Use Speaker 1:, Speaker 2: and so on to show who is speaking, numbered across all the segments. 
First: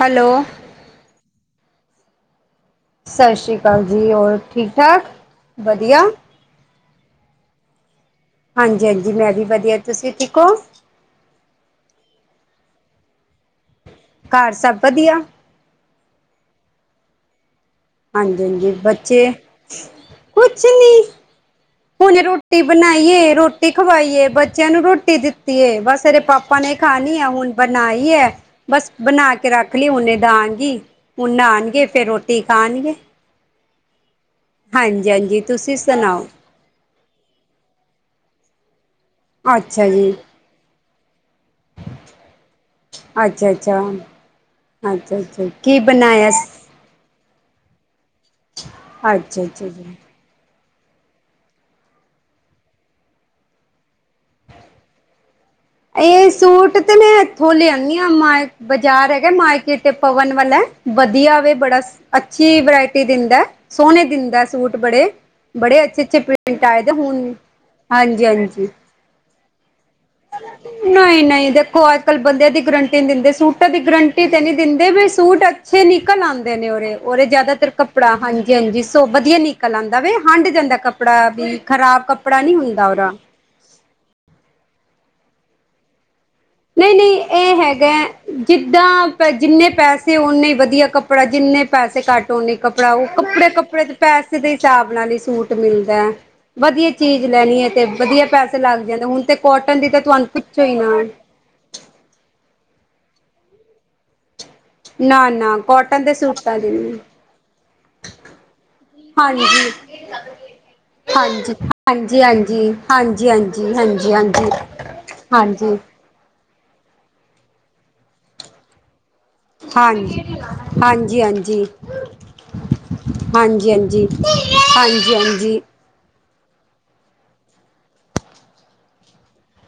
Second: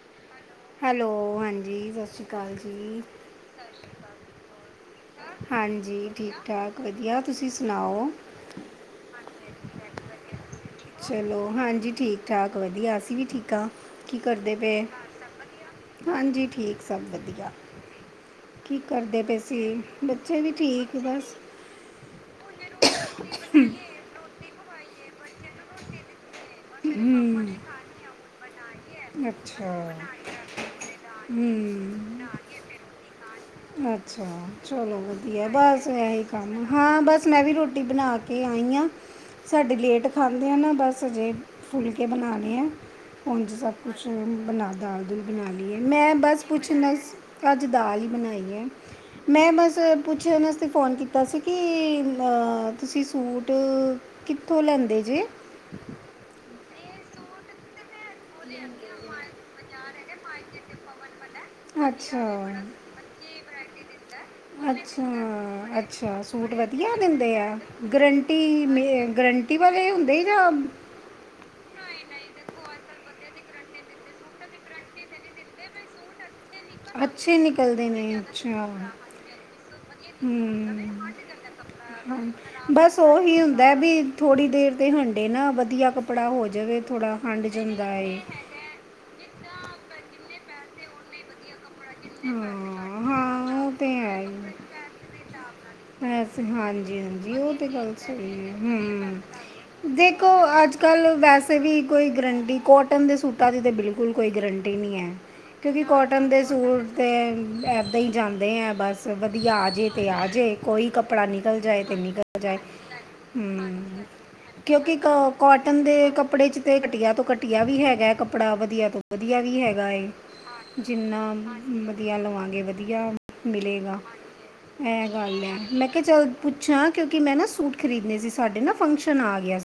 Speaker 1: Hello.
Speaker 2: Hello. ਹਾਂਜੀ। ਸਤਿ ਸ਼੍ਰੀ ਅਕਾਲ ਜੀ।
Speaker 1: ਸਤਿ ਸ਼੍ਰੀ ਅਕਾਲ ਜੀ। ਹੋਰ ਠੀਕ ਠਾਕ
Speaker 2: ਹਾਂਜੀ ਠੀਕ ਠਾਕ ਵਧੀਆ ਤੁਸੀਂ ਸੁਣਾਓ।
Speaker 1: ਹਾਂਜੀ, ਹਾਂਜੀ। ਮੈਂ ਵੀ ਵਧੀ ਵਧੀ। ਤੁਸੀਂ ਠੀਕ ਹੋ।
Speaker 2: ਚਲੋ। ਹਾਂਜੀ। ਠੀਕ, ਠਾਕ ਵਧੀਆ ਅਸੀਂ ਵੀ ਠੀਕ। ਕੀ
Speaker 1: ਘਰ
Speaker 2: ਕਰਦੇ
Speaker 1: ਸਭ
Speaker 2: ਪਏ
Speaker 1: ਵਧੀਆ
Speaker 2: ਹਾਂਜੀ ਠੀਕ ਸਭ ਵਧੀਆ।
Speaker 1: ਹਾਂਜੀ ਹਾਂਜੀ
Speaker 2: ਕੀ ਕਰਦੇ
Speaker 1: ਬੱਚੇ
Speaker 2: ਪਏ ਸੀ ਬੱਚੇ ਵੀ ਠੀਕ ਬਸ
Speaker 1: ਹੁਨ ਰੋਟੀ ਬਣਾਈ ਏ। ਰੋਟੀ ਖਵਾਈਏ ਬੱਚਿਆਂ। ਮੈਨੂੰ ਰੋਟੀ ਦਿੱਤੀ ਹੈ। ਬਸ ਇਹਰੇ ਪਾਪਾ ਆਪਾਂ ਨੇ ਖਣੀ ਹੈ।
Speaker 2: ਹੂੰ
Speaker 1: ਹੁਣ ਬਣਾਈ ਹੈ। ਬਸ ਬਣਾ ਕੇ
Speaker 2: ਅੱਛਾ
Speaker 1: ਰੱਖ ਲਈ। ਹੁਨੇ ਦਾਂਗੀ, ਹੁਣ ਨਾਣਗੇ। ਫੇਿਰ ਰੋਟੀ ਖਾਣਗੇ।
Speaker 2: ਅੱ ਅੱਛਾ। ਚਲੋ
Speaker 1: ਹਾਂਜੀ ਹਾਂਜੀ
Speaker 2: ਵਧੀਆ।
Speaker 1: ਤੁਸੀਂ
Speaker 2: ਬਸ ਇਹੀ
Speaker 1: ਸੁਣਾਓ
Speaker 2: ਕੰਮ ਹਾਂ। ਬਸ ਮੈਂ ਵੀ ਰੋਟੀ ਬਣਾ ਕੇ ਆਈ ਆ। ਸਾਡੀ
Speaker 1: ਅੱਛਾ
Speaker 2: ਲੇਟ
Speaker 1: ਜੀ
Speaker 2: ਖਾਂਦੇ ਆ ਨਾ ਬਸ। ਅਜੀ ਫੁਲਕੇ ਬਣਾਣੇ ਆ ਉੰਝ
Speaker 1: ਅੱਛਾ
Speaker 2: ਸਭ
Speaker 1: ਅੱਛਾ
Speaker 2: ਕੁਛ ਬ ਦਾਲ,
Speaker 1: ਅੱਛਾ
Speaker 2: ਦੁਲ
Speaker 1: ਅੱਛਾ
Speaker 2: ਬਣਾ ਲਈ ਹੈ।
Speaker 1: ਕੀ
Speaker 2: ਮੈਂ
Speaker 1: ਬਣਾਇਆ
Speaker 2: ਬਸ ਪੁੱਛਣਾ ਸੀ। ਅੱਜ ਦਾਲ ਹੀ ਬਣਾਈ ਐ
Speaker 1: ਅੱਛਾ
Speaker 2: ਮੈਂ
Speaker 1: ਅੱਛਾ
Speaker 2: ਬਸ
Speaker 1: ਜੀ
Speaker 2: ਪੁੱਛਿਣ ਆਸ ਫ਼ੋਨ ਕੀਤਾ ਸੀ। ਕਿ ਤੁਸੀਂ ਸੂਟ ਕਿੱਥੋਂ ਲੈਂਦੇ ਜੇ।
Speaker 1: ਇਹ ਸੂਟ ਤੇ ਮੈਂ ਇੱਥੋਂ ਲਿਆਣ ਮ ਬਾਜ਼ਾਰ ਹੈਗਾ ਮਾਰਕੀਟ ਤੇ ਪਵਨ ਵਾਲਾ ਵਧੀਆ। ਬੜੀ ਅੱਛੀ ਵਰਾਇਟੀ ਦਿੰਦਾ। ਸੋਨੇ ਅੱਛੇ
Speaker 2: ਅੱਛਾ-ਅੱਛਾ। ਸੂਟ
Speaker 1: ਪ੍ਰਿੰਟ ਆਏ
Speaker 2: ਵਧੀਆ
Speaker 1: ਦੇ ਹੁਣ
Speaker 2: ਦਿੰਦੇ ਆ।
Speaker 1: ਹਾਂਜੀ
Speaker 2: ਗਰੰਟੀ
Speaker 1: ਹਾਂਜੀ
Speaker 2: ਮੇ ਗਰੰਟੀ ਵਾਲੇ ਹੁੰਦੇ। ਜਾਂ
Speaker 1: ਨਹੀਂ, ਨਹੀਂ। ਦੇਖੋ ਅੱਜ, ਕੱਲ ਬੰਦੇਿਆਂ ਦੀ ਗਰੰਟੀ ਨਹੀਂ ਦਿੰਦੇ ਸੂਟ ਦੀ ਗਰੰਟੀ ਤੇ ਨਹੀਂ ਦਿੰਦੇ ਵੀ ਸੂਟ ਅੱਛੇ ਨਿਕਲ ਆਂਦੇ। ਉਰੇ ਉਰੇ
Speaker 2: ਅੱਛੇ ਨੇ
Speaker 1: ਜ਼ਿਆਦਾਤਰ
Speaker 2: ਨਿਕਲਦੇ ਨੇ
Speaker 1: ਕੱਪੜਾ ਹਾਂਜੀ,
Speaker 2: ਅੱਛਾ
Speaker 1: ਹਾਂਜੀ ਸੋ ਵਧੀਆ ਨਿਕਲ ਆਉਂਦਾ ਵੈ ਹੰਡ
Speaker 2: ਨਿਕਲਦਾ ਹੁੰਦਾ
Speaker 1: ਜਾਂਦਾ
Speaker 2: ਵੇ ਹਮ
Speaker 1: ਕੱਪੜਾ ਵੀ ਖ਼ਰਾਬ
Speaker 2: ਹਾਂ
Speaker 1: ਕੱਪੜਾ ਨੀ ਹੁੰਦਾ
Speaker 2: ਬਸ ਨਾਲ
Speaker 1: ਓਦਾ।
Speaker 2: ਉਹੀ ਹੁੰਦਾ ਵੀ ਥੋੜ੍ਹੀ ਦੇਰ ਤੇ ਹੰਡੇ ਨਾ ਵਧੀਆ ਕੱਪੜਾ ਹੋ ਜਾਵੇ
Speaker 1: ਨਹੀਂ
Speaker 2: ਥੋੜ੍ਹਾ
Speaker 1: ਨਹੀਂ
Speaker 2: ਹੰਡ
Speaker 1: ਇਹ
Speaker 2: ਨਹੀਂ
Speaker 1: ਹੈਗਾ
Speaker 2: ਜਾਂਦਾ ਏ
Speaker 1: ਜਿੱਦਾਂ ਪ ਜਿੰਨੇ ਪੈਸੇ ਨੇ ਵਧੀਆ
Speaker 2: ਹੀ
Speaker 1: ਕੱਪੜਾ ਜਿੰਨੇ ਪੈਸੇ ਕੱਟ ਕੱਪੜਾ
Speaker 2: ਘੱਟ
Speaker 1: ਉਹ
Speaker 2: ਹਾਂ
Speaker 1: ਕੱਪੜੇ
Speaker 2: ਹਾਂ ਉਹ
Speaker 1: ਕੱਪੜੇ
Speaker 2: ਤੇ
Speaker 1: ਦੇ
Speaker 2: ਹੈ ਹੀ
Speaker 1: ਪੈਸੇ
Speaker 2: ਹੈ।
Speaker 1: ਦੇ ਹਿਸਾਬ ਨਾਲ ਹੀ ਸੂਟ ਮਿਲਦਾ
Speaker 2: ਵੈਸੇ
Speaker 1: ਵਧੀਆ
Speaker 2: ਹਾਂਜੀ
Speaker 1: ਚੀਜ਼
Speaker 2: ਹਾਂਜੀ ਉਹ
Speaker 1: ਲੈਣੀ ਹੈ ਤੇ
Speaker 2: ਗੱਲ
Speaker 1: ਵਧੀਆ
Speaker 2: ਸਹੀ ਹੈ
Speaker 1: ਪੈਸੇ ਲੱਗ ਜਾਂਦੇ ਹੁਣ ਤੇ ਕੋਟਨ ਦੀ
Speaker 2: ਹੂੰ
Speaker 1: ਤਾਂ ਤੁਹਾਨੂੰ
Speaker 2: ਦੇਖੋ
Speaker 1: ਪੁੱਛੋ ਹੀ
Speaker 2: ਅੱਜ
Speaker 1: ਨਾ ਹੈ।
Speaker 2: ਕੱਲ੍ਹ ਵੈਸੇ ਵੀ ਕੋਈ ਗਰੰਟੀ ਕੋਟਨ ਦੇ ਸੂਟਾਂ ਦੀ ਤਾਂ ਬਿਲਕੁਲ ਕੋਈ ਗਰੰਟੀ ਨਹੀਂ ਹੈ
Speaker 1: ਨਾ ਨਾ
Speaker 2: ਕਿਉਂਕਿ ਕੋਟਨ ਦੇ
Speaker 1: ਸੂਟਾਂ ਦੀ
Speaker 2: ਸੂਟ
Speaker 1: ਨੀ
Speaker 2: ਤਾਂ ਇੱਦਾਂ ਹੀ ਜਾਂਦੇ ਹੈ ਬਸ ਵਧੀਆ ਆ
Speaker 1: ਹਾਂਜੀ
Speaker 2: ਜੇ ਅਤੇ ਆ ਜੇ ਕੋਈ ਕੱਪੜਾ
Speaker 1: ਹਾਂਜੀ
Speaker 2: ਨਿਕਲ ਜਾਏ ਤੇ
Speaker 1: ਹਾਂਜੀ
Speaker 2: ਨਿਕਲ ਜਾਏ
Speaker 1: ਹਾਂਜੀ ਹਾਂਜੀ ਹਾਂਜੀ ਹਾਂਜੀ ਹਾਂਜੀ
Speaker 2: ਕਿਉਂਕਿ ਕ
Speaker 1: ਹਾਂਜੀ ਹਾਂਜੀ
Speaker 2: ਕੋਟਨ ਦੇ ਕੱਪੜੇ 'ਚ ਤੇ ਘਟੀਆ ਤੋਂ ਘਟੀਆ ਵੀ ਹੈਗਾ ਕੱੜਾ ਵਧੀਆ ਤੋਂ ਵਧੀਆ ਵੀ ਹੈਗਾ
Speaker 1: ਹਾਂਜੀ
Speaker 2: ਜਿੰਨਾ
Speaker 1: ਹਾਂਜੀ ਹਾਂਜੀ
Speaker 2: ਵਧੀਆ ਲਵਾਂਗੇ ਵਧੀਆ ਮਿਲੇਗਾ
Speaker 1: ਹਾਂਜੀ
Speaker 2: ਇਹ
Speaker 1: ਹਾਂਜੀ
Speaker 2: ਗੱਲ
Speaker 1: ਹਾਂਜੀ
Speaker 2: ਹੈ ਚਲ ਪੁੱਛਿਆ ਕਿਉਂਕਿ ਮੈਂ ਨਾ ਸੂਟ ਖਰੀਦਣੇ ਸੀ ਸਾਡੇ ਨਾ ਫੰਕਸ਼ਨ ਆ ਗਿਆ ਸੀ।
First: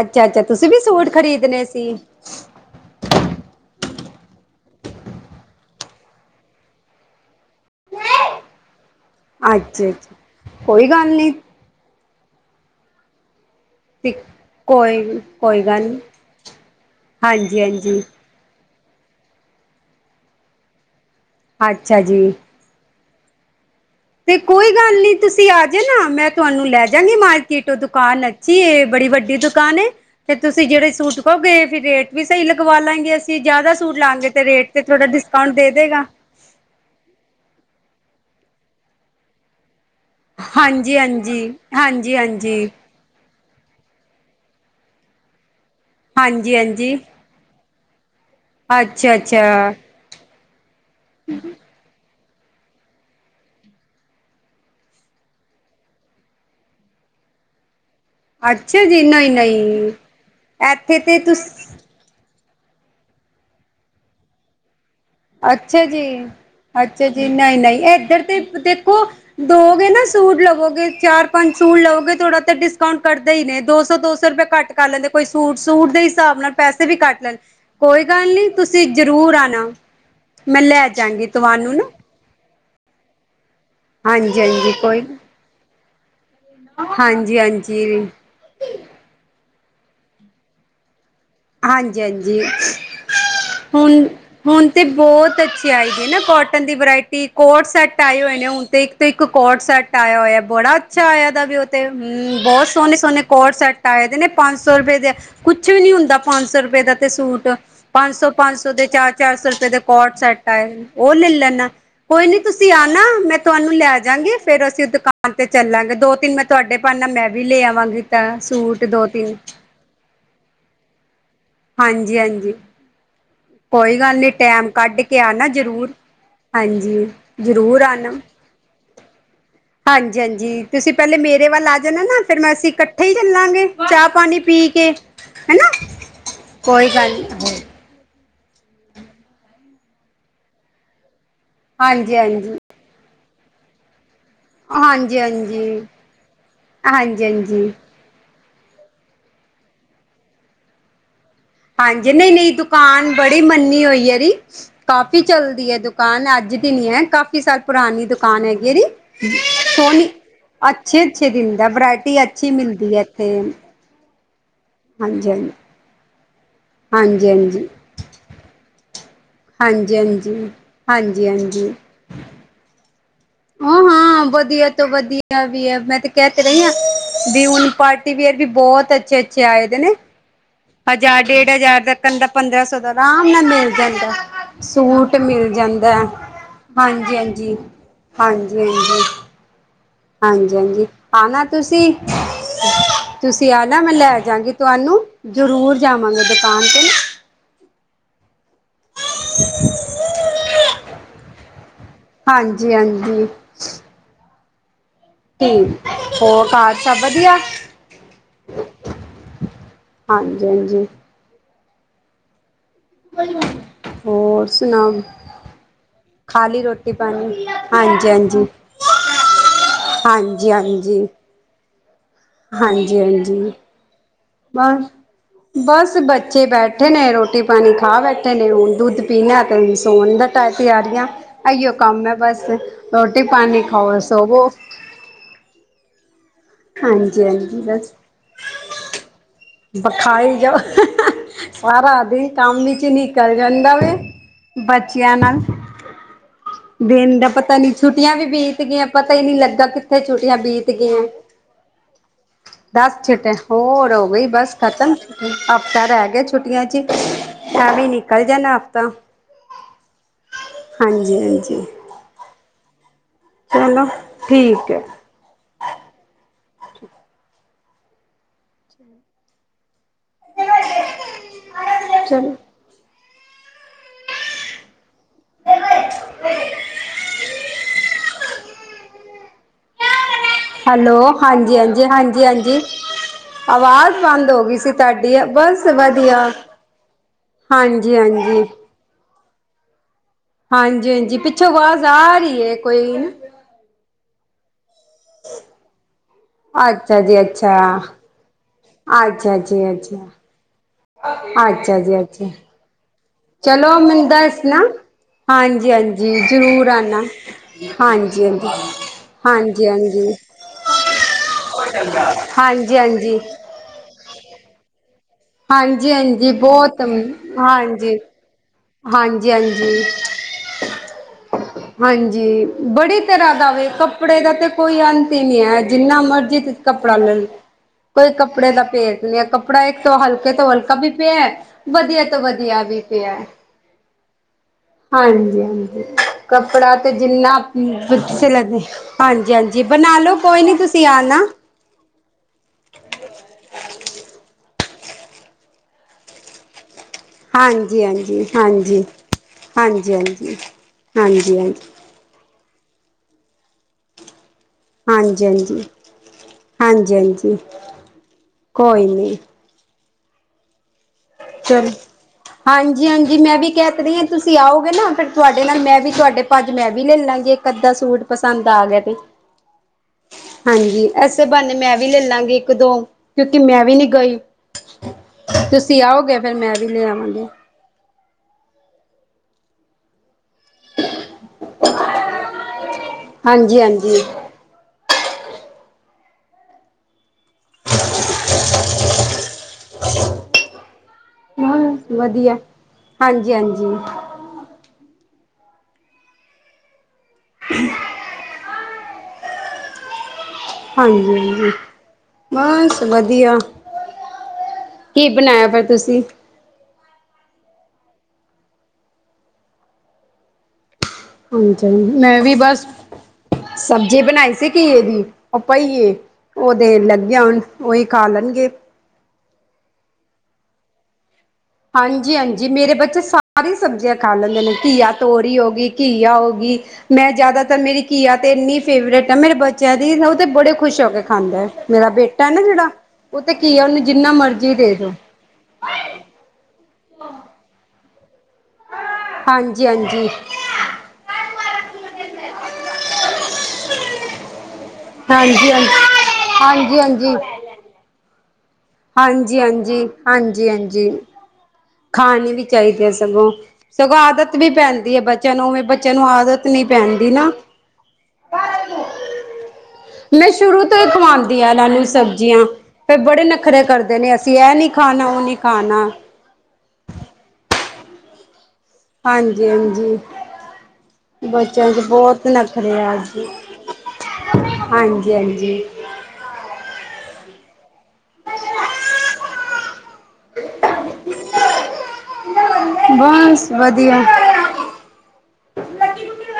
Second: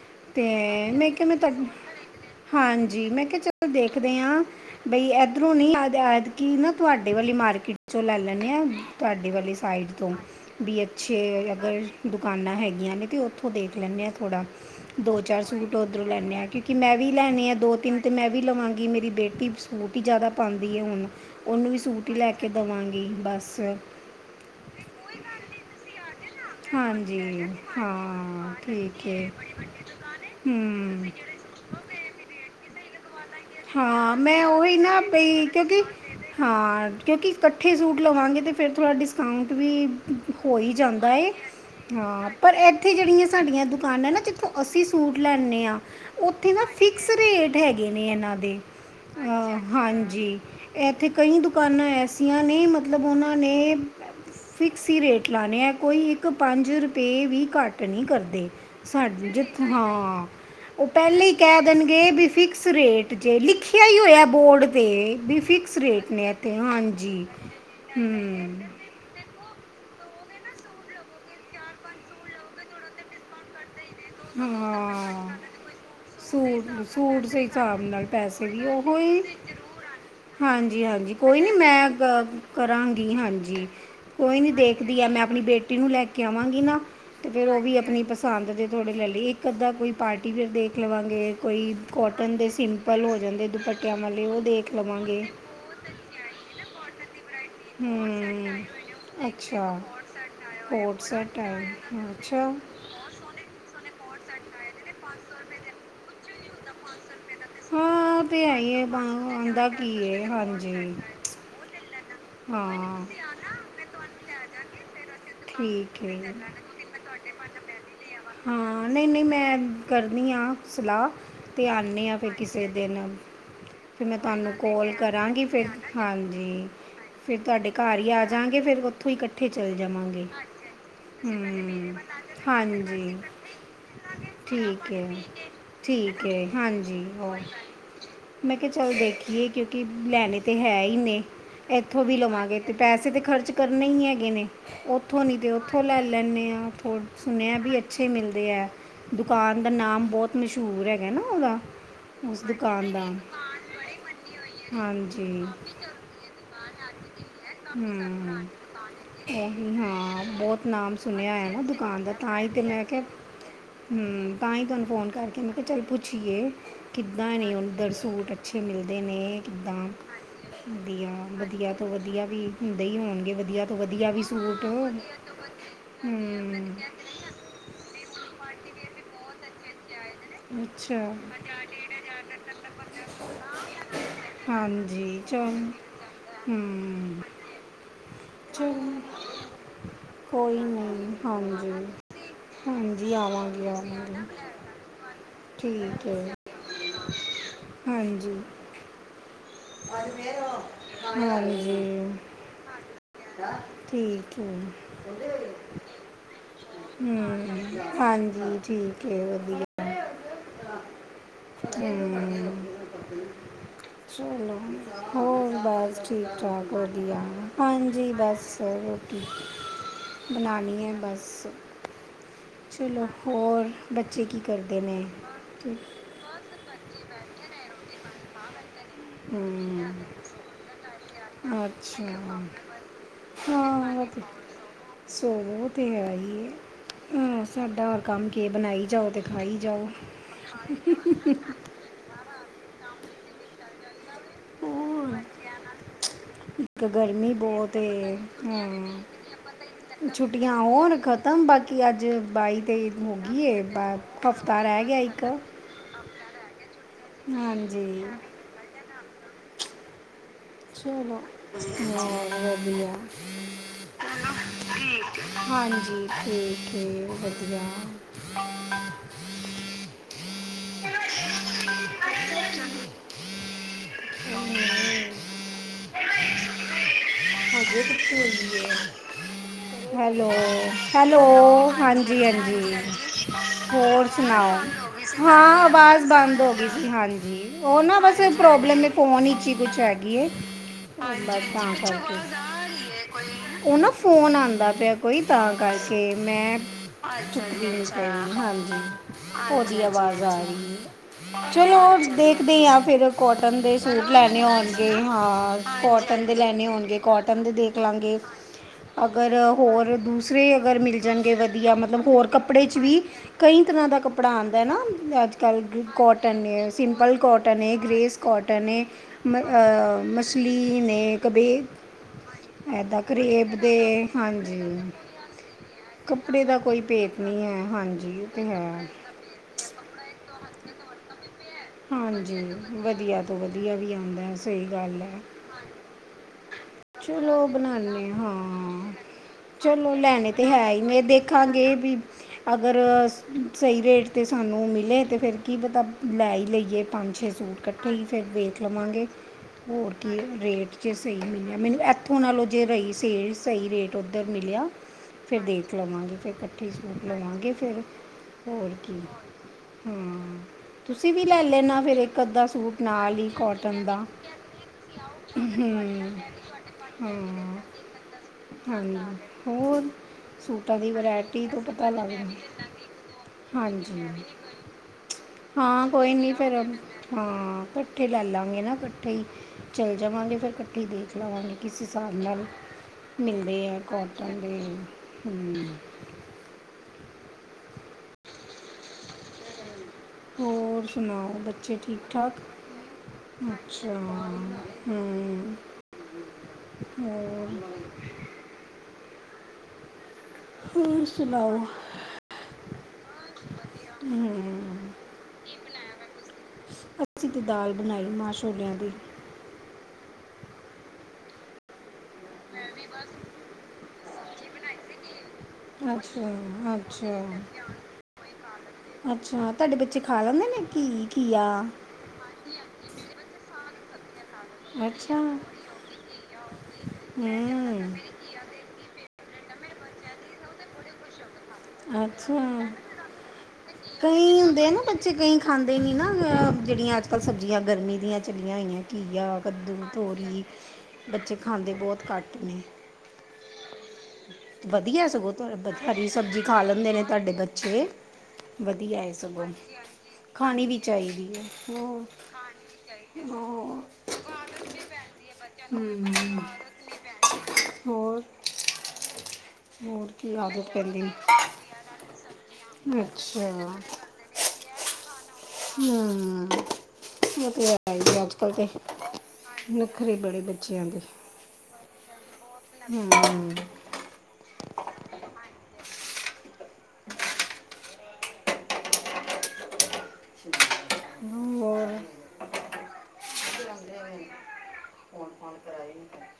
Speaker 1: ਅੱਛਾ ਅੱਛਾ
Speaker 2: ਤੇ
Speaker 1: ਤੁਸੀਂ ਵੀ
Speaker 2: ਮੈਂ
Speaker 1: ਸੂਟ
Speaker 2: ਕਿਹਾ ਮੈਂ ਤੁਹਾਡੇ
Speaker 1: ਖਰੀਦਣੇ ਸੀ
Speaker 2: ਹਾਂਜੀ ਮੈਂ ਕਿਹਾ ਚਲੋ ਦੇਖ ਦੇਖਦੇ ਹ ਬਈ ਇਧਰੋਂ ਨੀ ਨਾ ਤੁਹਾਡੇ ਵਾਲੀ ਮਾਰਕੀਟ ਚੋਂ ਲੈ ਲੈਣੇ ਆ। ਤੁਹਾਡੀ ਵਾਲੀ
Speaker 1: ਅੱਛਾ
Speaker 2: ਸਾਈਡ ਤੋਂ
Speaker 1: ਅੱਛਾ
Speaker 2: ਵੀ
Speaker 1: ਕੋਈ ਗੱਲ
Speaker 2: ਅੱਛੇ
Speaker 1: ਨਹੀਂ
Speaker 2: ਅਗਰ ਦੁਕਾਨਾਂ ਹੈਗੀਆਂ ਨੇ ਤੇ ਉੱਥੋਂ ਦੇਖ ਲੈਂਦੇ
Speaker 1: ਤੇ
Speaker 2: ਹਾਂ ਥੋੜਾ
Speaker 1: ਕੋਈ
Speaker 2: ਦੋ ਚਾਰ
Speaker 1: ਕੋਈ
Speaker 2: ਸੂਟ
Speaker 1: ਗੱਲ ਨਹੀਂ
Speaker 2: ਉੱਧਰੋਂ ਲੈਦੇ ਹਾਂ ਕਿਉਂਕਿ ਮੈਂ ਵੀ ਲੈਣੇ ਆ
Speaker 1: ਹਾਂਜੀ
Speaker 2: ਦੋ ਤਿੰਨ
Speaker 1: ਹਾਂਜੀ
Speaker 2: ਤੇ ਮੈਂ ਵੀ ਲਵਾਂਗੀ ਕਿ ਮੇਰੀ ਬੇਟੀ ਸੂਟ ਹੀ ਜ਼ਿਆਦਾ ਪਾਉਂਦੀ ਹੈ ਹੁਣ ਉਹਨੂੰ ਵੀ
Speaker 1: ਅੱਛਾ
Speaker 2: ਸੂਟ ਹੀ ਲੈ
Speaker 1: ਜੀ
Speaker 2: ਕੇ ਦੇਵਾਂਗੀ। ਬਸ
Speaker 1: ਤੇ ਕੋਈ ਗੱਲ ਨਹੀਂ ਤੁਸੀਂ ਆ ਜਾਨਾ ਮੈਂ ਤੁਹਾਨੂੰ ਲੈ ਜਗੀ
Speaker 2: ਹਾਂਜੀ
Speaker 1: ਮਾਰਕੀਟ ਦੁਕਾਨ
Speaker 2: ਹਾਂ
Speaker 1: ਅੱਛੀ ਏ
Speaker 2: ਠੀਕ
Speaker 1: ਬੜੀ
Speaker 2: ਹੈ
Speaker 1: ਵੱਡੀ ਦੁਕਾਨ ਏ ਫਰ ਤੁਸੀਂ ਜਿਹੜੇ
Speaker 2: ਹੂੰ
Speaker 1: ਸੂਟ ਕਹੋਗੇ ਫ ਰੇਟ ਵੀ ਸਹੀ ਲਗਵਾ ਲਾਂਗੇ ਅਸੀਂ ਜ਼ਿਆਦਾ ਸੂਟ
Speaker 2: ਹਾਂ
Speaker 1: ਲਾਂਗੇ
Speaker 2: ਮੈਂ
Speaker 1: ਤੇ ਰੇਟ
Speaker 2: ਉਹੀ
Speaker 1: ਤੇ
Speaker 2: ਨਾ
Speaker 1: ਥੋੜਾ
Speaker 2: ਪਈ
Speaker 1: ਡਿਸਕਾਊਂਟ ਦੇ
Speaker 2: ਕਿਉਂਕਿ
Speaker 1: ਦੇਗਾ
Speaker 2: ਹਾਂ ਕਿਉਂਕਿ ਇਕੱਠੇ ਸੂਟ ਲਵਾਂਗੇ ਤੇ ਫਿਰ ਥੋੜ੍ਹਾ ਡਿਸਕਾਊਂਟ ਵੀ ਹੋ ਹੀ
Speaker 1: ਹਾਂਜੀ
Speaker 2: ਜਾਂਦਾ ਏ
Speaker 1: ਹਾਂਜੀ ਹਾਂਜੀ
Speaker 2: ਹਾਂ ਪਰ
Speaker 1: ਹਾਂਜੀ
Speaker 2: ਇੱਥੇ ਜਿਹੜੀਆਂ ਸਾਡੀਆਂ ਦੁਕਾਨਾਂ ਨਾ ਜਿੱਥੋਂ ਅਸੀਂ ਸੂਟ ਲੈਂਣੇ ਹਾਂ। ਉੱਥੇ
Speaker 1: ਹਾਂਜੀ
Speaker 2: ਦਾ
Speaker 1: ਹਾਂਜੀ
Speaker 2: ਫਿਕਸ ਰੇਟ ਹੈਗੇ ਨੇ ਇਹਨਾਂ ਦੇ
Speaker 1: ਅੱਛਾ
Speaker 2: ਦੇ
Speaker 1: ਅੱਛਾ
Speaker 2: ਹਾਂਜੀ। ਇੱਥੇ ਕਈ ਦੁਕਾਨਾਂ ਐਸੀ ਨੇ ਮਤਲਬ ਉਹਨਾਂ ਨੇ ਫਿਕਸ ਹੀ ਰੇਟ ਲਾਣੇ ਹੈ ਕੋਈ ਇੱਕ ਪੰਜ ਰੁਪਏ ਵੀ ਘੱਟ, ਨਹੀਂ ਕਰਦੇ
Speaker 1: ਅੱਛਾ ਜੀ
Speaker 2: ਸਾਡੇ
Speaker 1: ਨਹੀਂ
Speaker 2: ਜਿੱਥੇ
Speaker 1: ਨਹੀਂ
Speaker 2: ਹਾਂ ਉਹ
Speaker 1: ਇੱਥੇ ਤੇ
Speaker 2: ਪਹਿਲੇਾ ਹੀ
Speaker 1: ਤੁਸ
Speaker 2: ਕਹਿ ਦੇਣਗੇ ਵੀ ਫ ਸੀ ਰੇਟ ਜੇ ਲਿਖਿਆ ਹੀ ਹੋਇਆ ਬੋਰਡ ਦੇ ਵੀ ਫਿਕਸ
Speaker 1: ਅੱਛਾ ਜੀ
Speaker 2: ਰੇਟ ਨੇ ਐਥੇ
Speaker 1: ਅੱਛਾ
Speaker 2: ਹਾਂਜੀ
Speaker 1: ਜੀ ਨਹੀਂ ਨਹੀਂ ਇੱਧਰ ਤੇ
Speaker 2: ਹੂੰ,
Speaker 1: ਦੇਖੋ ਦੋਗੇ ਨਾ ਸੂਟ ਲਵੋਗੇ ਚਾਰ ਪੰਜ ਸੂਟ ਲਵੋਗੇ, ਥੋੜ੍ਹਾ ਤਾਂ ਡਿਸਕਾਊਂਟ ਕਰਦੇ ਹੀ ਨੇ ਦੋ ਸੋ ਦੋ ਸੋ ਰੁਪਏ ਘੱਟ ਕਰ ਲੈਂਦੇ ਕੋਈ ਸੂਟ-ਸੂਟ ਦੇ ਹਿਸਾਬ ਨਾਲ
Speaker 2: ਸੌ ਦੋ
Speaker 1: ਪੈਸੇ ਵੀ
Speaker 2: ਸੌ ਰੁਪਏ ਘੱਟ ਹਾਂ ਕਰ ਦੇਣਾ ਤੇ ਕੋਈ ਸੂਟ ਸੂਟ
Speaker 1: ਕੱਟ
Speaker 2: ਦੇ ਸੂਟ ਹਿਸਾਬ ਨਾਲ ਸੂਟ
Speaker 1: ਲੈਣ
Speaker 2: ਦੇ ਹਿਸਾਬ
Speaker 1: ਕੋਈ
Speaker 2: ਨਾਲ
Speaker 1: ਗੱਲ ਨੀ ਤੁਸੀਂ ਜਰੂਰ ਆਣਾ। ਮੈਂ ਲੈ
Speaker 2: ਹਾਂਜੀ-ਹਾਂਜੀ,
Speaker 1: ਜਾਂਗੀ
Speaker 2: ਕੋਈ ਨੀ
Speaker 1: ਤੁਹਾਨੂੰ
Speaker 2: ਮੈਂ
Speaker 1: ਨਾ
Speaker 2: ਕਰਾਂਗੀ। ਹਾਂਜੀ, ਕੋਈ
Speaker 1: ਹਾਂਜੀ
Speaker 2: ਨੀ
Speaker 1: ਹਾਂਜੀ
Speaker 2: ਦੇਖਦੀ
Speaker 1: ਕੋਈ
Speaker 2: ਹੈ, ਮੈਂ ਆਪਣੀ ਬੇਟ ਟੀ ਨੂੰ ਲੈ ਕੇ, ਕੇਵਾਂਗੀ, ਨਾ ਤੇ
Speaker 1: ਹਾਂਜੀ
Speaker 2: ਫੇਰ ਉਹ ਵੀ ਆਪਣੀ
Speaker 1: ਹਾਂਜੀ
Speaker 2: ਪਸੰਦ ਦੇ ਇੱਕ ਅੱਧਾ ਕੋਈ ਪਾਰਟੀ ਫੇਰ ਦੇਖ ਲਵਾਂਗੇ। ਕੋਈ ਕਾਟਨ
Speaker 1: ਹਾਂਜੀ-ਹਾਂਜੀ,
Speaker 2: ਦੇ ਸਿੰਪਲ ਹੋ ਜਾਂਦੇ ਦੁਪੱਟਿਆਂ
Speaker 1: ਹੁਣ
Speaker 2: ਵਾਲੇ ਉਹ
Speaker 1: ਹੁਣ
Speaker 2: ਦੇਖ
Speaker 1: ਤੇ
Speaker 2: ਲਵਾਂਗੇ
Speaker 1: ਬਹੁਤ ਅੱਛੇ ਆਏ ਗੀ ਨਾ ਕੋਟਨ ਦੀ ਵਰਾਇਟੀ ਕੋਟ ਸੈੱਟ ਆਏ ਹੋਏ ਨੇ
Speaker 2: ਹੂੰ
Speaker 1: ਹੁਣ ਤੇ ਇੱਕ-ਇੱਕ ਕੋਟ
Speaker 2: ਅੱਛਾ
Speaker 1: ਸੈੱਟ ਆਇਆ ਹੋਇਆ, ਬੜਾ
Speaker 2: ਕੋਟ
Speaker 1: ਅੱਛਾ ਆਇਆ
Speaker 2: ਸੈਟ
Speaker 1: ਦਾ
Speaker 2: ਆਏ
Speaker 1: ਵੀ ਉਹ ਤੇ
Speaker 2: ਗਾ।
Speaker 1: ਹੂੰ
Speaker 2: ਅੱਛਾ
Speaker 1: ਬਹੁਤ ਸੋਹਣੇ ਸੋਹਣੇ ਕੋਟ ਸੈੱਟ ਆਏ ਦੇ ਨੇ। ਪੰਜ ਸੌ ਰੁਪਏ ਦੇ ਆ ਕੁੱਛ ਵੀ ਨੀ ਹੁੰਦਾ। ਪੰਜ ਸੌ ਰੁਪਏ ਦਾ, ਤੇ ਸੂਟ ਪੰਜ
Speaker 2: ਹਾਂ ਉਹ
Speaker 1: ਸੌ
Speaker 2: ਤੇ ਹੈ
Speaker 1: ਪੰਜ ਸੌ
Speaker 2: ਹੀ
Speaker 1: ਦੇ
Speaker 2: ਬਾ
Speaker 1: ਚਾਰ-ਚਾਰ ਸੌ
Speaker 2: ਆਉਂਦਾ
Speaker 1: ਰੁਪਏ ਦੇ
Speaker 2: ਕੀ
Speaker 1: ਕੋਟ
Speaker 2: ਹੈ
Speaker 1: ਸੈੱਟ
Speaker 2: ਹਾਂਜੀ
Speaker 1: ਆਏ ਉਹ ਲੈ ਲੈਣਾ ਕੋਈ ਨੀ ਤੁਸੀਂ ਆਨਾ
Speaker 2: ਹਾਂ
Speaker 1: ਮੈਂ ਤੁਹਾਨੂੰ ਲੈਜਗੇ ਫੇਰ ਅਸੀਂ ਦੁਕ ਤੇ ਚੱਲਾਂਗੇ,
Speaker 2: ਠੀਕ ਹੈ
Speaker 1: ਦੋ ਤਿੰਨ ਮੈਂ ਤੁਹਾਡੇ ਬਾਨੇ ਨਾਲ ਮੈਂ ਵੀ ਲੈ ਆਵਾਂਗੀ, ਤਾਂ ਸੂਟ
Speaker 2: ਹਾਂ
Speaker 1: ਦੋ
Speaker 2: ਨਹੀਂ ਨਹੀਂ
Speaker 1: ਤਿੰਨ
Speaker 2: ਮੈਂ ਕਰਦੀ ਹਾਂ ਸਲਾਹ, ਤੇ ਆਨੇ ਆ
Speaker 1: ਹਾਂਜੀ
Speaker 2: ਫਿਰ
Speaker 1: ਹਾਂਜੀ
Speaker 2: ਕਿਸੇ ਦਿਨ
Speaker 1: ਕੋਈ
Speaker 2: ਫਿਰ ਮੈਂ
Speaker 1: ਗੱਲ ਨੀ
Speaker 2: ਤੁਹਾਨੂੰ
Speaker 1: ਟੈਮ
Speaker 2: ਕੋਲ
Speaker 1: ਕੱਢ ਕੇ
Speaker 2: ਕਰਾਂਗੀ,
Speaker 1: ਆਣਾ
Speaker 2: ਫਿਰ
Speaker 1: ਜ਼ਰੂਰ
Speaker 2: ਹਾਂਜੀ ਫਿਰ ਤੁਹਾਡੇ
Speaker 1: ਜ਼ਰੂਰ
Speaker 2: ਘਰ
Speaker 1: ਆਣਾ
Speaker 2: ਹੀ ਆਜਗੇ ਫੇਰ ਉੱਥੋਂ ਹੀ ਇਕੱਠੇ ਚੱਲ
Speaker 1: ਹਾਂਜੀ
Speaker 2: ਜਾਵਾਂਗੇ।
Speaker 1: ਤੁਸੀਂ ਪਹਿਲੇ ਮੇਰੇ ਵੱਲ ਆ
Speaker 2: ਹੂੰ
Speaker 1: ਜਾਣਾ ਨਾ ਫਿਰ ਮੈਂ ਅਸੀਂ ਇਕੱਠੇ ਹੀ
Speaker 2: ਹਾਂਜੀ
Speaker 1: ਚੱਲਾਂਗੇ ਚਾਹ ਪਾਣੀ ਪੀ ਕੇ
Speaker 2: ਠੀਕ ਹੈ
Speaker 1: ਹਨਾ,
Speaker 2: ਠੀਕ ਹੈ
Speaker 1: ਕੋਈ
Speaker 2: ਹਾਂਜੀ
Speaker 1: ਗੱਲ
Speaker 2: ਓ
Speaker 1: ਨ
Speaker 2: ਮੈਂ ਕਿਹਾ ਚੱਲ ਦੇਖੀਏ, ਕਿਉਂਕਿ ਲੈਣੇ ਤਾਂ ਹੈ ਹੀ ਨੇ, ਇੱਥੋਂ
Speaker 1: ਹਾਂਜੀ
Speaker 2: ਵੀ
Speaker 1: ਹਾਂਜੀ ਹਾਂਜੀ
Speaker 2: ਲਵਾਂਗੇ ਤੇ ਪੈਸੇ ਪੈਸੇ ਤੇ ਖਰਚ ਕਰਨੇ ਹੀ ਹੈ। ਗਏ ਨੇ,
Speaker 1: ਹਾਂਜੀ
Speaker 2: ਉੱਥੋਂ ਨੀ ਤੇ ਉੱਥੋਂ
Speaker 1: ਹਾਂਜੀ
Speaker 2: ਲੈ ਲੈਨੇ ਆ ਸੁਣਿਆ
Speaker 1: ਹਾਂਜੀ
Speaker 2: ਵੀ ਅੱਛੇ ਨੇ, ਹੁੰਦੇ ਹੈ, ਦੁਕਾਨ ਦਾ ਨਾਮ ਬਹੁਤ ਮਸ਼ਹੂਰ ਹੈਗਾ। ਉਹਦਾ
Speaker 1: ਹਾਂਜੀ,
Speaker 2: ਉਸ
Speaker 1: ਨਹੀਂ-ਨਹੀਂ
Speaker 2: ਦਾ
Speaker 1: ਦੁਕਾਨ ਬੜੀ ਮੰਨੀ ਹੋਈ ਹੈ, ਕਾਫ਼ੀ
Speaker 2: ਹਾਂਜੀ
Speaker 1: ਚਲਦੀ ਹੈ, ਦੁਕਾਨ ਅੱਜ ਦੀ ਨੀ ਹੈ ਕਾਫੀ ਸਾਲ ਪੁਰਾਣੀ
Speaker 2: ਹੂੰ
Speaker 1: ਦੁਕਾਨ ਹੈਗੀ।
Speaker 2: ਉਹੀ
Speaker 1: ਸੋਹਣੀ
Speaker 2: ਹਾਂ ਬਹੁਤ ਨਾਮ
Speaker 1: ਅੱਛੇ-ਅੱਛੇ,
Speaker 2: ਸੁਣਿਆ ਹੈ ਨਾ
Speaker 1: ਦਿੰਦਾ
Speaker 2: ਦੁਕਾਨ ਦਾ
Speaker 1: ਵਰਾਇਟੀ
Speaker 2: ਤਾਂ ਹੀ
Speaker 1: ਅੱਛੀ
Speaker 2: ਤੇ ਮੈਂ
Speaker 1: ਮਿਲਦੀ ਹੈ
Speaker 2: ਕਿਹਾ
Speaker 1: ਇੱਥੇ,
Speaker 2: ਹੂੰ, ਤਾਂ ਹੀ ਤੁਹਾਨੂੰ ਫ਼ੋਨ
Speaker 1: ਹਾਂਜੀ ਹਾਂਜੀ
Speaker 2: ਕਰਕੇ ਮੈਂ ਕਿਹਾ ਚੱਲ ਪੁੱਛੀਏ ਕਿੱਦਾਂ
Speaker 1: ਹਾਂਜੀ
Speaker 2: ਨਹੀਂ
Speaker 1: ਹਾਂਜੀ
Speaker 2: ਉੱਧਰ ਸੂਟ ਅੱਛੇ ਮਿਲਦੇ। ਨੇ ਕਿੱਦਾਂ
Speaker 1: ਹਾਂਜੀ-ਹਾਂਜੀ,
Speaker 2: ਵਧੀਆ
Speaker 1: ਹਾਂਜੀ-ਹਾਂਜੀ।
Speaker 2: ਵਧੀਆ ਤੋਂ ਵਧੀਆ ਵੀ ਹੁੰਦੇ ਹੀ ਹੋਣ ਗੇ ਵਧੀਆ ਤੋਂ
Speaker 1: ਉਹ
Speaker 2: ਵਧੀਆ ਵੀ
Speaker 1: ਹਾਂ ਵਧੀਆ ਤੋਂ ਵਧੀਆ ਵੀ ਹੈ ਮੈਂ ਤੇ ਕਹਿ ਤੇ ਰਹੀ ਹਾਂ ਵੀ ਹੁਣ ਪਾਰਟੀ ਵਅਰ ਵੀ ਬਹੁਤ ਅੱਛੇ ਅੱਛੇ ਆਏ ਦੇ ਨੇ
Speaker 2: ਅੱਛਾ
Speaker 1: ਹਜ਼ਾਰ ਡੇਢ ਹਜ਼ਾਰ ਦਾਕਲਾ ਪੰਦਰਾਂ ਸੌ ਦਾ ਆਰਾਮ ਨਾਲ ਮਿਲ ਜਾਂਦਾ ਸੂਟ
Speaker 2: ਹਾਂਜੀ
Speaker 1: ਮਿਲ
Speaker 2: ਚਲ
Speaker 1: ਜਾਂਦਾ ਹਾਂਜੀ
Speaker 2: ਹੂੰ
Speaker 1: ਹਾਂਜੀ ਹਾਂਜੀ
Speaker 2: ਚਲ
Speaker 1: ਹਾਂਜੀ ਹਾਂਜੀ
Speaker 2: ਕੋਈ
Speaker 1: ਹਾਂਜੀ
Speaker 2: ਨਹੀਂ
Speaker 1: ਆਣਾ
Speaker 2: ਹਾਂਜੀ
Speaker 1: ਤੁਸੀਂ,
Speaker 2: ਹਾਂਜੀ
Speaker 1: ਤੁਸੀਂ
Speaker 2: ਆਵਾਂਗੇ
Speaker 1: ਆਣਾ ਮੈਂ ਲੈ
Speaker 2: ਆਵਾਂਗੇ
Speaker 1: ਜਾਗੇ ਤੁਹਾਨੂੰ ਜ਼ਰੂਰ
Speaker 2: ਠੀਕ
Speaker 1: ਜਾਵਾਂਗੇ
Speaker 2: ਹੈ
Speaker 1: ਦੁਕਾਨ 'ਤੇ
Speaker 2: ਹਾਂਜੀ ਹਾਂਜੀ
Speaker 1: ਹਾਂਜੀ-ਹਾਂਜੀ।
Speaker 2: ਠੀਕ ਕਿ
Speaker 1: ਠੀਕ ਹੋਰ ਘਰ ਸਭ
Speaker 2: [unintelligible]
Speaker 1: ਵਧੀਆ
Speaker 2: ਹ ਹਾਂਜੀ ਠੀਕ ਵਧੀਆ
Speaker 1: ਹਾਂਜੀ ਹਾਂਜੀ
Speaker 2: ਕਿੇਮ [unintelligible]
Speaker 1: ਹੋਰ
Speaker 2: ਚਲੋ
Speaker 1: ਸੁਣਾਓ
Speaker 2: ਹੋਰ ਬਸ ਠੀਕ
Speaker 1: ਖਾ ਲਈ
Speaker 2: ਠਾਕ
Speaker 1: ਰੋਟੀ
Speaker 2: ਵਧੀਆ
Speaker 1: ਪਾਣੀ
Speaker 2: ਹਾਂਜੀ
Speaker 1: ਹਾਂਜੀ
Speaker 2: ਬਸ ਰੋਟੀ
Speaker 1: ਹਾਂਜੀ
Speaker 2: ਬਣਾਉਣੀ ਹੈ
Speaker 1: ਹਾਂਜੀ
Speaker 2: ਬਸ
Speaker 1: ਹਾਂਜੀ
Speaker 2: ਚਲੋ
Speaker 1: ਹਾਂਜੀ
Speaker 2: ਹੋਰ ਬਚੇ
Speaker 1: ਬਸ ਬਸ ਬੱਚੇ ਬੈਠੇ ਨੇ ਰੋਟੀ ਪਾਣੀ ਖਾ ਬੈਠੇ ਨੇ ਹੁਣ ਦੁੱਧ ਪੀਣਾ ਤੇ
Speaker 2: ਹਮ,
Speaker 1: ਸੌਣ ਦਾ ਟ ਤਿਆਰੀਆਂ ਆਈਓ
Speaker 2: ਅੱਛਾ
Speaker 1: ਕੰਮ ਹੈ ਬਸ ਰੋਟੀ ਪਾਣੀ
Speaker 2: ਹਾਂ
Speaker 1: ਖਾਓ
Speaker 2: ਵਧੀਆ
Speaker 1: ਸੋਵੋਂ
Speaker 2: ਹ ਸਾਡਾ ਹੋਰ ਕੰਮ ਬਣਾਈ ਜਾਓ ਤੇ ਖਾਈ ਜਾਓ
Speaker 1: ਖਾਈ ਜਾਓ ਸਾਰਾ ਦਿਨ ਕੰਮ ਵਿੱਚ ਨਿਕਲ ਜਾਂਦਾ ਵੇ ਬੱਚਿਆਂ
Speaker 2: ਹੋਰ
Speaker 1: ਨਾਲ
Speaker 2: ਇੱਕ
Speaker 1: ਦਿਨ ਦਾ
Speaker 2: ਗਰਮੀ
Speaker 1: ਪਤਾ ਨੀ
Speaker 2: ਬਹੁਤ
Speaker 1: ਛੁੱਟੀਆਂ
Speaker 2: ਹੈ
Speaker 1: ਵੀ ਬੀਤ ਗਈਆਂ
Speaker 2: ਹਾਂ
Speaker 1: ਪਤਾ ਹੀ ਨਹੀਂੀ ਲੱਗਾ ਕਿੱਥੇ ਛੁੱਟੀਆਂ ਬੀਤ
Speaker 2: ਹੋਰ
Speaker 1: ਗਈਆਂ
Speaker 2: ਖਤਮ ਬਾਕੀ ਅੱਜ ਤੇ
Speaker 1: ਦੱਸ
Speaker 2: ਹੋ
Speaker 1: ਛੁੱਟੇ
Speaker 2: ਗਈ ਹੈ
Speaker 1: ਹੋਰ ਹੋ ਗਈ ਬਸ
Speaker 2: ਹਫਤਾ ਰਹਿ
Speaker 1: ਖਤਮ
Speaker 2: ਗਿਆ ਇੱਕ
Speaker 1: ਹਫ਼ਤਾ ਰਹਿ ਗਿਆ ਛੁੱਟੀਆਂ ਚ ਆ ਵੀ
Speaker 2: ਹਾਂਜੀ
Speaker 1: ਨਿਕਲ ਜਾਂਦਾ ਹਫ਼ਤਾਂ
Speaker 2: ਚਲੋ
Speaker 1: ਹਾਂਜੀ
Speaker 2: ਵਧੀਆ
Speaker 1: ਚਲੋ ਠੀਕ ਹੈ
Speaker 2: ਫੇਰ ਵਦੀਆ
Speaker 1: ਚਲੋ
Speaker 2: ਹੂੰ, [inaudible] [inaudible]
Speaker 1: ਹੈਲੋ
Speaker 2: ਹੈਲੋ-ਹੈਲੋ
Speaker 1: ਹਾਂਜੀ ਹਾਂਜੀ ਹਾਂਜੀ ਹਾਂਜੀ
Speaker 2: ਹਾਂਜੀ-ਹਾਂਜੀ
Speaker 1: ਆਵਾਜ਼
Speaker 2: ਹੋਰ
Speaker 1: ਬੰਦ ਹੋ
Speaker 2: ਸੁਨਾਓ?
Speaker 1: ਗਈ ਸੀ ਤੁਹਾਡੀ
Speaker 2: ਹਾਂ ਆਵਾਜ਼ ਬੰਦ ਹੋ ਗਈ ਸੀ ਹਾਂਜੀ। ਉਹ ਨਾ ਬਸ
Speaker 1: ਹਾਂਜੀ-ਹਾਂਜੀ,
Speaker 2: ਪ੍ਰੋਬਲਮ ਹੈ ਫੋਨ ਈਚ ਈ ਕੁਛ ਹੈਗ ਗੀ ਐ ਹਾਂਜੀ-ਹਾਂਜੀ ਪਿੱਛੋ ਆਵਾਜ਼ ਆ ਰਹੀ ਐ ਕੋਈ ਉਹ ਨਾ ਫੋਨ ਆਨ ਪਿਆ ਕੋਈ ਤਾਂ ਕਰ ਕੇ ਮੈਂ [inaudible]
Speaker 1: ਅੱਛਾ ਜੀ
Speaker 2: ਚੁੱਪ
Speaker 1: ਅੱਛਾ
Speaker 2: ਗਈ ਇਸ ਕਾਰਨ ਹਾਂ
Speaker 1: ਅੱਛਾ ਜੀ
Speaker 2: ਓਹਦੀ
Speaker 1: ਅੱਛਾ
Speaker 2: ਆਵਾਜ਼ ਆ ਰਹੀ। ਚਲੋ
Speaker 1: ਅੱਛਾ ਜੀ
Speaker 2: ਅੱਜ
Speaker 1: ਅੱਛਾ
Speaker 2: ਦੇਖਦੇ ਈ ਹਾਂ ਫਿਰ। ਕੋਟਨ ਦੇ
Speaker 1: ਚਲੋ ਮੈਨੂੰ
Speaker 2: ਸੂਟ ਲੈਨੇ
Speaker 1: ਦੱਸਣਾ
Speaker 2: ਹੋਨਗੇ ਹਾਂ
Speaker 1: ਹਾਂਜੀ ਹਾਂਜੀ
Speaker 2: ਕੋਟਨ ਦੇ ਲੈਨੇ
Speaker 1: ਜ਼ਰੂਰ
Speaker 2: ਹੋਨਗੇ
Speaker 1: ਆਣਾ
Speaker 2: ਕੋਟਨ ਦੇ ਦੇਖ ਲਾਂਗੇ
Speaker 1: ਹਾਂਜੀ ਹਾਂਜੀ
Speaker 2: ਅਗਰ
Speaker 1: ਹਾਂਜੀ
Speaker 2: ਹੋਰ
Speaker 1: ਹਾਂਜੀ
Speaker 2: ਦੂਸਰੇ ਅਗਰ ਮਿਲ ਜਾਨਗੇ ਵਧੀਆ ਮਤਲਬ ਹੋਰ ਕੱਪੜੇ ਚ
Speaker 1: ਹਾਂਜੀ
Speaker 2: ਵੀ
Speaker 1: ਹਾਂਜੀ
Speaker 2: ਕਈ ਤਰਹਾਂ ਦਾ ਕੱਪੜਾ ਆਦਾ ਹੈ ਨਾ। ਅੱਜ ਕੱਲ
Speaker 1: ਹਾਂਜੀ
Speaker 2: [inaudible]
Speaker 1: ਹਾਂਜੀ
Speaker 2: ਕੋਟਨ ਏ
Speaker 1: ਬਹੁਤ
Speaker 2: ਸਿੰਪਲ ਕਾਟਨ ਏ
Speaker 1: ਹਾਂਜੀ
Speaker 2: ਗ੍ਰੇ ਸਕਰਟ ਟਨ ਏ
Speaker 1: ਹਾਂਜੀ
Speaker 2: ਮ ਆ
Speaker 1: ਹਾਂਜੀ
Speaker 2: ਮਸਲੀ ਹੀ ਨੇ [unintelligible]
Speaker 1: ਹਾਂਜੀ ਬੜੀ ਤਰਾਹ ਦਾ ਵੇ
Speaker 2: ਦੇ
Speaker 1: ਕੱਪੜੇ ਦਾ ਤੇ
Speaker 2: ਹਾਂਜੀ
Speaker 1: ਕੋਈ ਅੰਤ ਹੀ ਨੀ ਹੈ ਜਿੰਹਨਾਂ ਮਰਜੀ
Speaker 2: ਕੱਪੜੇ
Speaker 1: ਤੁਸੀ
Speaker 2: ਦਾ ਕੋਈ
Speaker 1: ਕੱਪੜਾ
Speaker 2: ਭੇਤ
Speaker 1: ਲਓ
Speaker 2: ਨਹੀਂ ਹੈ
Speaker 1: ਕੋਈ
Speaker 2: ਹਾਂਜੀ ਇਹ ਤੇ
Speaker 1: ਕੱਪੜੇ ਦਾ
Speaker 2: ਹੈ
Speaker 1: ਭੇਧ ਨੀ ਹੈ ਕੱਪੜਾ ਇੱਕ ਤੋ ਹਲਕੇ ਤੋ ਹਲਕਾ ਵੀ ਪਿਆ ਐ।
Speaker 2: ਹਾਂਜੀ ਵਧੀਆ ਤੋ ਵਧੀਆ ਵੀ ਆਦਾ ਹੈ ਸਹੀ ਗੱਲ ਐ।
Speaker 1: ਹਾਂਜੀ ਹਾਂਜੀ ਕੱਪੜਾ ਤੇ ਜਿੰਨਾ
Speaker 2: ਚਲੋ ਬਨਾਨੇਂ
Speaker 1: ਤੁਸੀਂ ਲੈਂਦੇ
Speaker 2: ਹਾਂ
Speaker 1: ਹਾਂਜੀ ਹਾਂਜੀ
Speaker 2: ਚਲੋ
Speaker 1: ਬਣਾ ਲਓ
Speaker 2: ਲੈਨੇ
Speaker 1: ਕੋਈ
Speaker 2: ਤੇ
Speaker 1: ਨੀ
Speaker 2: ਹੈ
Speaker 1: ਤੁਸੀਂ
Speaker 2: ਈ ਐਂ
Speaker 1: ਆਣਾ
Speaker 2: ਦੇਖਾਂਗੇ ਵੀ ਅਗਰ ਸ ਸਹੀ ਰੇਟ ਤੇ ਸਾਨੂੰ ਮਿ ਲੇ ਤੇ ਫੇਰ ਕੀ ਪਤਾ ਲੈ ਈ ਲਈਏ ਪੰਜ ਛੇ ਸੂਟ
Speaker 1: ਹਾਂਜੀ
Speaker 2: ਇਕੱਠੇ ਹੀ ਫਿਰ
Speaker 1: ਹਾਂਜੀ
Speaker 2: ਵੇਖ
Speaker 1: ਹਾਂਜੀ
Speaker 2: ਲਵਾਂਗੇ ਹੋਰ
Speaker 1: ਹਾਂਜੀ
Speaker 2: ਕੀ
Speaker 1: ਹਾਂਜੀ
Speaker 2: ਰੇਟ ਤੇ ਸਹੀ
Speaker 1: ਹਾਂਜੀ ਹਾਂਜੀ ਹਾਂਜੀ
Speaker 2: ਮਿਲਿਆ ਮੈਨੂੰ ਇੱਥੋਂ ਨਾਲੋਂ ਜੇ ਰਈਸ ਤੇ ਸਹੀ ਰੇਟ ਉੱਧਰ ਮਿਲਿਆ ਫਿਰ
Speaker 1: ਹਾਂਜੀ
Speaker 2: ਦੇਖ ਲਵਾਂਗੇ ਫਿਰ ਇਕੱਠੇ ਹੀ
Speaker 1: ਹਾਂਜੀ
Speaker 2: ਸੂਟ
Speaker 1: ਹਾਂਜੀ
Speaker 2: ਲਵਾਂਗੇ ਫਿਰ ਹੋਰ
Speaker 1: ਕੋਈ
Speaker 2: ਕੀ।
Speaker 1: ਨੀ
Speaker 2: ਹੂੰ ਤੁਸੀ,
Speaker 1: ਚਲੋ ਹਾਂਜੀ-ਹਾਂਜੀ
Speaker 2: ਹੀ
Speaker 1: ਮੈਂ ਵੀ ਕਹਿ ਤੇ
Speaker 2: ਕਾਟਨ
Speaker 1: ਰਹੀ ਹਾਂ
Speaker 2: ਦਾ
Speaker 1: ਤੁਸੀ ਆਓਗੇ ਨਾ ਫਿਰ ਤੁਹਾਡੇ ਨਾਲ ਮੈਂ ਵੀ
Speaker 2: ਹਮ,
Speaker 1: ਤੁਹਾਡੇ ਭੱਜ ਮੈਂ ਵੀ ਲਏ ਲਾਂਗੀ ਇਕ
Speaker 2: ਹਾਂ
Speaker 1: ਅੱਧਾ ਸੂਟ ਪਸੰਦ ਆ ਗਿਆ ਤੇ
Speaker 2: ਹਾਂਜੀ ਹੋਰ ਸੂਟਾਂ
Speaker 1: ਹਾਂਜੀ
Speaker 2: ਦੀ
Speaker 1: ਇਸੇ
Speaker 2: ਵਰਾਇਟੀ
Speaker 1: ਬਹਾਨੇ
Speaker 2: ਤੋਂ
Speaker 1: ਮੈਂ ਵੀ
Speaker 2: ਪਤਾ
Speaker 1: ਲਏ
Speaker 2: ਲੱਗਦਾ
Speaker 1: ਲਾਂਗੀ ਇੱਕ ਦੋ ਕਿਉਂਕਿ ਮੈਂ ਵੀ ਨੀ
Speaker 2: ਹਾਂਜੀ
Speaker 1: ਗਈ ਤੁਸੀਂ ਆਓ।
Speaker 2: ਇੰਹਨੀ ਤਰਹਾਂ ਦੀ ਹਾਂ ਕੱਠੇ ਲਏ ਲਾਂਗੇ ਨਾ ਕੱਠੇ ਈ ਚੱਲ ਜਾਵਾਂਗੇ। ਫਿਰ ਇਕੱਠੇ ਈ ਦੇਖ ਲਵਾਂਗੇ ਕਿਸ ਹਿਸਾਬ ਨਾਲ ਮਿਲਦੇ
Speaker 1: ਹਾਂਜੀ
Speaker 2: ਏਂ
Speaker 1: ਹਾਂਜੀ
Speaker 2: ਕੋਟਨ ਦੇ। ਹੂੰ, ਹੋਰ ਸੁਨਾਓ ਬਚ ਚੇ
Speaker 1: ਬਸ
Speaker 2: ਠੀਕ
Speaker 1: ਵਧੀਆ
Speaker 2: ਠਾਕ
Speaker 1: ਹਾਂਜੀ ਹਾਂਜੀ
Speaker 2: ਅੱਛਾ, ਹੰ [unintelligible]
Speaker 1: [unintelligible]
Speaker 2: ਹੋਰ
Speaker 1: ਹਾਂਜੀ, ਹਾਂਜੀ।
Speaker 2: ਸੁਣਾਓ
Speaker 1: ਬਸ ਵਧੀਆ
Speaker 2: ਹੂੰ
Speaker 1: ਕੀ ਬਨਾਇਆ ਫੇਰ ਤੁਸੀਂ।
Speaker 2: ਅਸੀ ਤੇ ਦਾਲ ਬਨਾਈ ਮਾਂ ਛੋਲਿਆਂ ਦੀ।
Speaker 1: ਹਾਂਜੀ ਹਾਂਜ ਮੈਂ ਵੀ ਬਸ ਸਬਜ਼ੀ ਬਨਾਈ। [unintelligible] ਉਹ ਪਈਏ,
Speaker 2: ਅੱਛਾ
Speaker 1: ਉਹਦੇ
Speaker 2: ਅੱਛਾ
Speaker 1: ਲੱਗਆਂ ਹੁਨ ਉਹੀ ਖਾ ਲੈਨਗੇ।
Speaker 2: ਅੱਛਾ, ਤੁਹਾਡੇ ਬੱਚੇ ਖਾ ਲੈਂਦੇ ਨੇ ਕੀ ਘੀਆ
Speaker 1: ਹਾਂਜੀ, ਹਾਂਜੀ। ਮੇਰੇ ਬੱਚੇ ਸਾਰੀ ਸਬਜ਼ੀਆਂ ਖਾ ਲੈਂਦੇ ਨੇ, ਘੀਆ
Speaker 2: ਅੱਛਾ
Speaker 1: ਤੋਰੀ
Speaker 2: ਹੂੰ
Speaker 1: ਹੋ ਗਈ, ਘੀਆ ਹੋ ਗਈ, ਮੈਂ ਜ਼ਿਆਦਾਤਰ ਮੇਰੀ ਘੀਆ ਤੇ ਇੰਨੀ ਫੇਵਰੇਟ ਐ। ਮੇਰੇ ਬੱਚੇ [unintelligible] ਉਹ ਤੇ ਬੜੇ ਖੁਸ਼ ਹੋ ਕੇ ਖਾਂਦਾ ਐ।
Speaker 2: ਅੱਛਾ,
Speaker 1: ਉਹਨੂੰ ਜਿੰਨਾ
Speaker 2: ਕਈ
Speaker 1: ਮਰਜ਼ੀ
Speaker 2: ਹੁੰਦੇ ਆ
Speaker 1: ਦੇ
Speaker 2: ਨਾ
Speaker 1: ਦੋ
Speaker 2: ਬੱਚੇ ਕਈ ਖਾਂਦੇ ਨੀ ਨਾ ਅ ਜੇਹੜੀਆ ਅੱਜ ਕੱਲ ਸਬਜ਼ੀਆਂ ਗਰਮੀ ਛਲੀਆ ਹੇਗੀਆ ਘੀਆ,
Speaker 1: ਹਾਂਜੀ
Speaker 2: ਕੱਦੂ,
Speaker 1: ਹਾਂਜੀ
Speaker 2: ਤੋਰੀ, ਬੱਚੇ ਖਾਂਦੇ ਬੋਤ ਘੱਟ ਨੇ। ਵਧੀਆ ਏ ਸਗੋਂ
Speaker 1: ਹਾਂਜੀ ਹਾਂਜੀ
Speaker 2: [unintelligible] ਸਬਜ਼ੀ
Speaker 1: ਹਾਂਜੀ
Speaker 2: ਕਿੰਨੇ ਨੇ ਤੁਹਾਡੇ ਬੱਚੇ? ਵਧੀਆ ਹੈ
Speaker 1: ਹਾਂਜੀ,
Speaker 2: ਸਗੋਂ
Speaker 1: ਹਾਂਜੀ, ਹਾਂਜੀ,
Speaker 2: ਖਾਣੀ ਵੀ
Speaker 1: ਹਾਂਜੀ,
Speaker 2: ਚਾਹੀਦੀ ਹੈ ਹੋਰ
Speaker 1: ਖਾਨੀ ਵੀ ਚਾਹੀਦੀ ਐ ਸਗੋਂ,
Speaker 2: ਹੋਰ
Speaker 1: ਸਗੋਂ ਆਦਤ ਵੀ ਪੈਂਦੀ ਐ ਬੱਚਿਆਂ ਨੂ ਓਵੇ, ਬੱਚਿਆਂ ਨੂੰ
Speaker 2: ਹਮ,
Speaker 1: ਆਦਤ ਨੀ ਪੈਂਦੀ ਨਾ।
Speaker 2: ਹੋਰ ਹੋਰ
Speaker 1: ਮੈਂ
Speaker 2: ਕੀ
Speaker 1: ਸ਼ੁਰੂ
Speaker 2: ਆਦਤ
Speaker 1: ਤੋਂ
Speaker 2: ਪੇਂਦੀ।
Speaker 1: [unintelligible] ਨੂੰ ਸਬਜ਼ੀਆਂ ਤੇ ਬੜੇ ਨਖਰੇ ਕਰਦੇ ਨੇ, ਅਸੀਂ ਇਹ ਨੀ ਖਾਨਾ, ਉਹ ਨੀ
Speaker 2: ਹੁੰ। ਉਹ ਤੇ ਹੈ ਈ ਏ।
Speaker 1: ਹਾਂਜੀ, ਹਾਂਜੀ
Speaker 2: ਬੱਚਿਆਂ ਦੇ
Speaker 1: ਬੱਚਿਆਂ ਚ ਬਹੁਤ ਨਖ [unintelligible] ਹਾਂਜੀ,
Speaker 2: ਹਮ
Speaker 1: ਹਾਂਜੀ। [unintelligible]
Speaker 2: [unintelligible]
Speaker 1: ਬਸ ਵਧੀਆ।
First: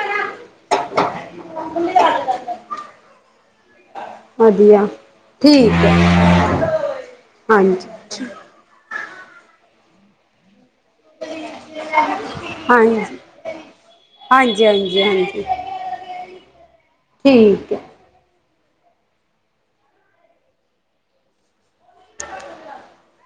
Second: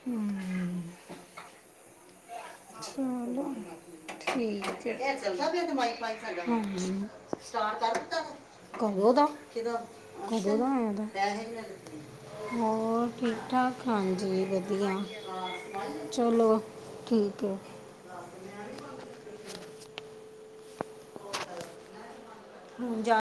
Speaker 2: ਹੁੰ ਚਲੋ। ਠੀਕ
Speaker 1: ਵਧੀਆ
Speaker 2: ਏ, ਹਾਂਜੀ,
Speaker 1: ਠੀਕ ਹੈ ਹਾਂਜੀ
Speaker 2: ਕਦੋ ਦਾ। [unintelligible] [inaudible] ਹੋਰ
Speaker 1: ਹਾਂਜੀ
Speaker 2: ਠੀਕ ਠਾਕ ਹਾਂਜੀ ਵਧੀਆ
Speaker 1: ਹਾਂਜੀ ਹਾਂਜੀ
Speaker 2: ਚਲੋ ਠੀਕ [inaudible] ਹੁਣ ਜਾ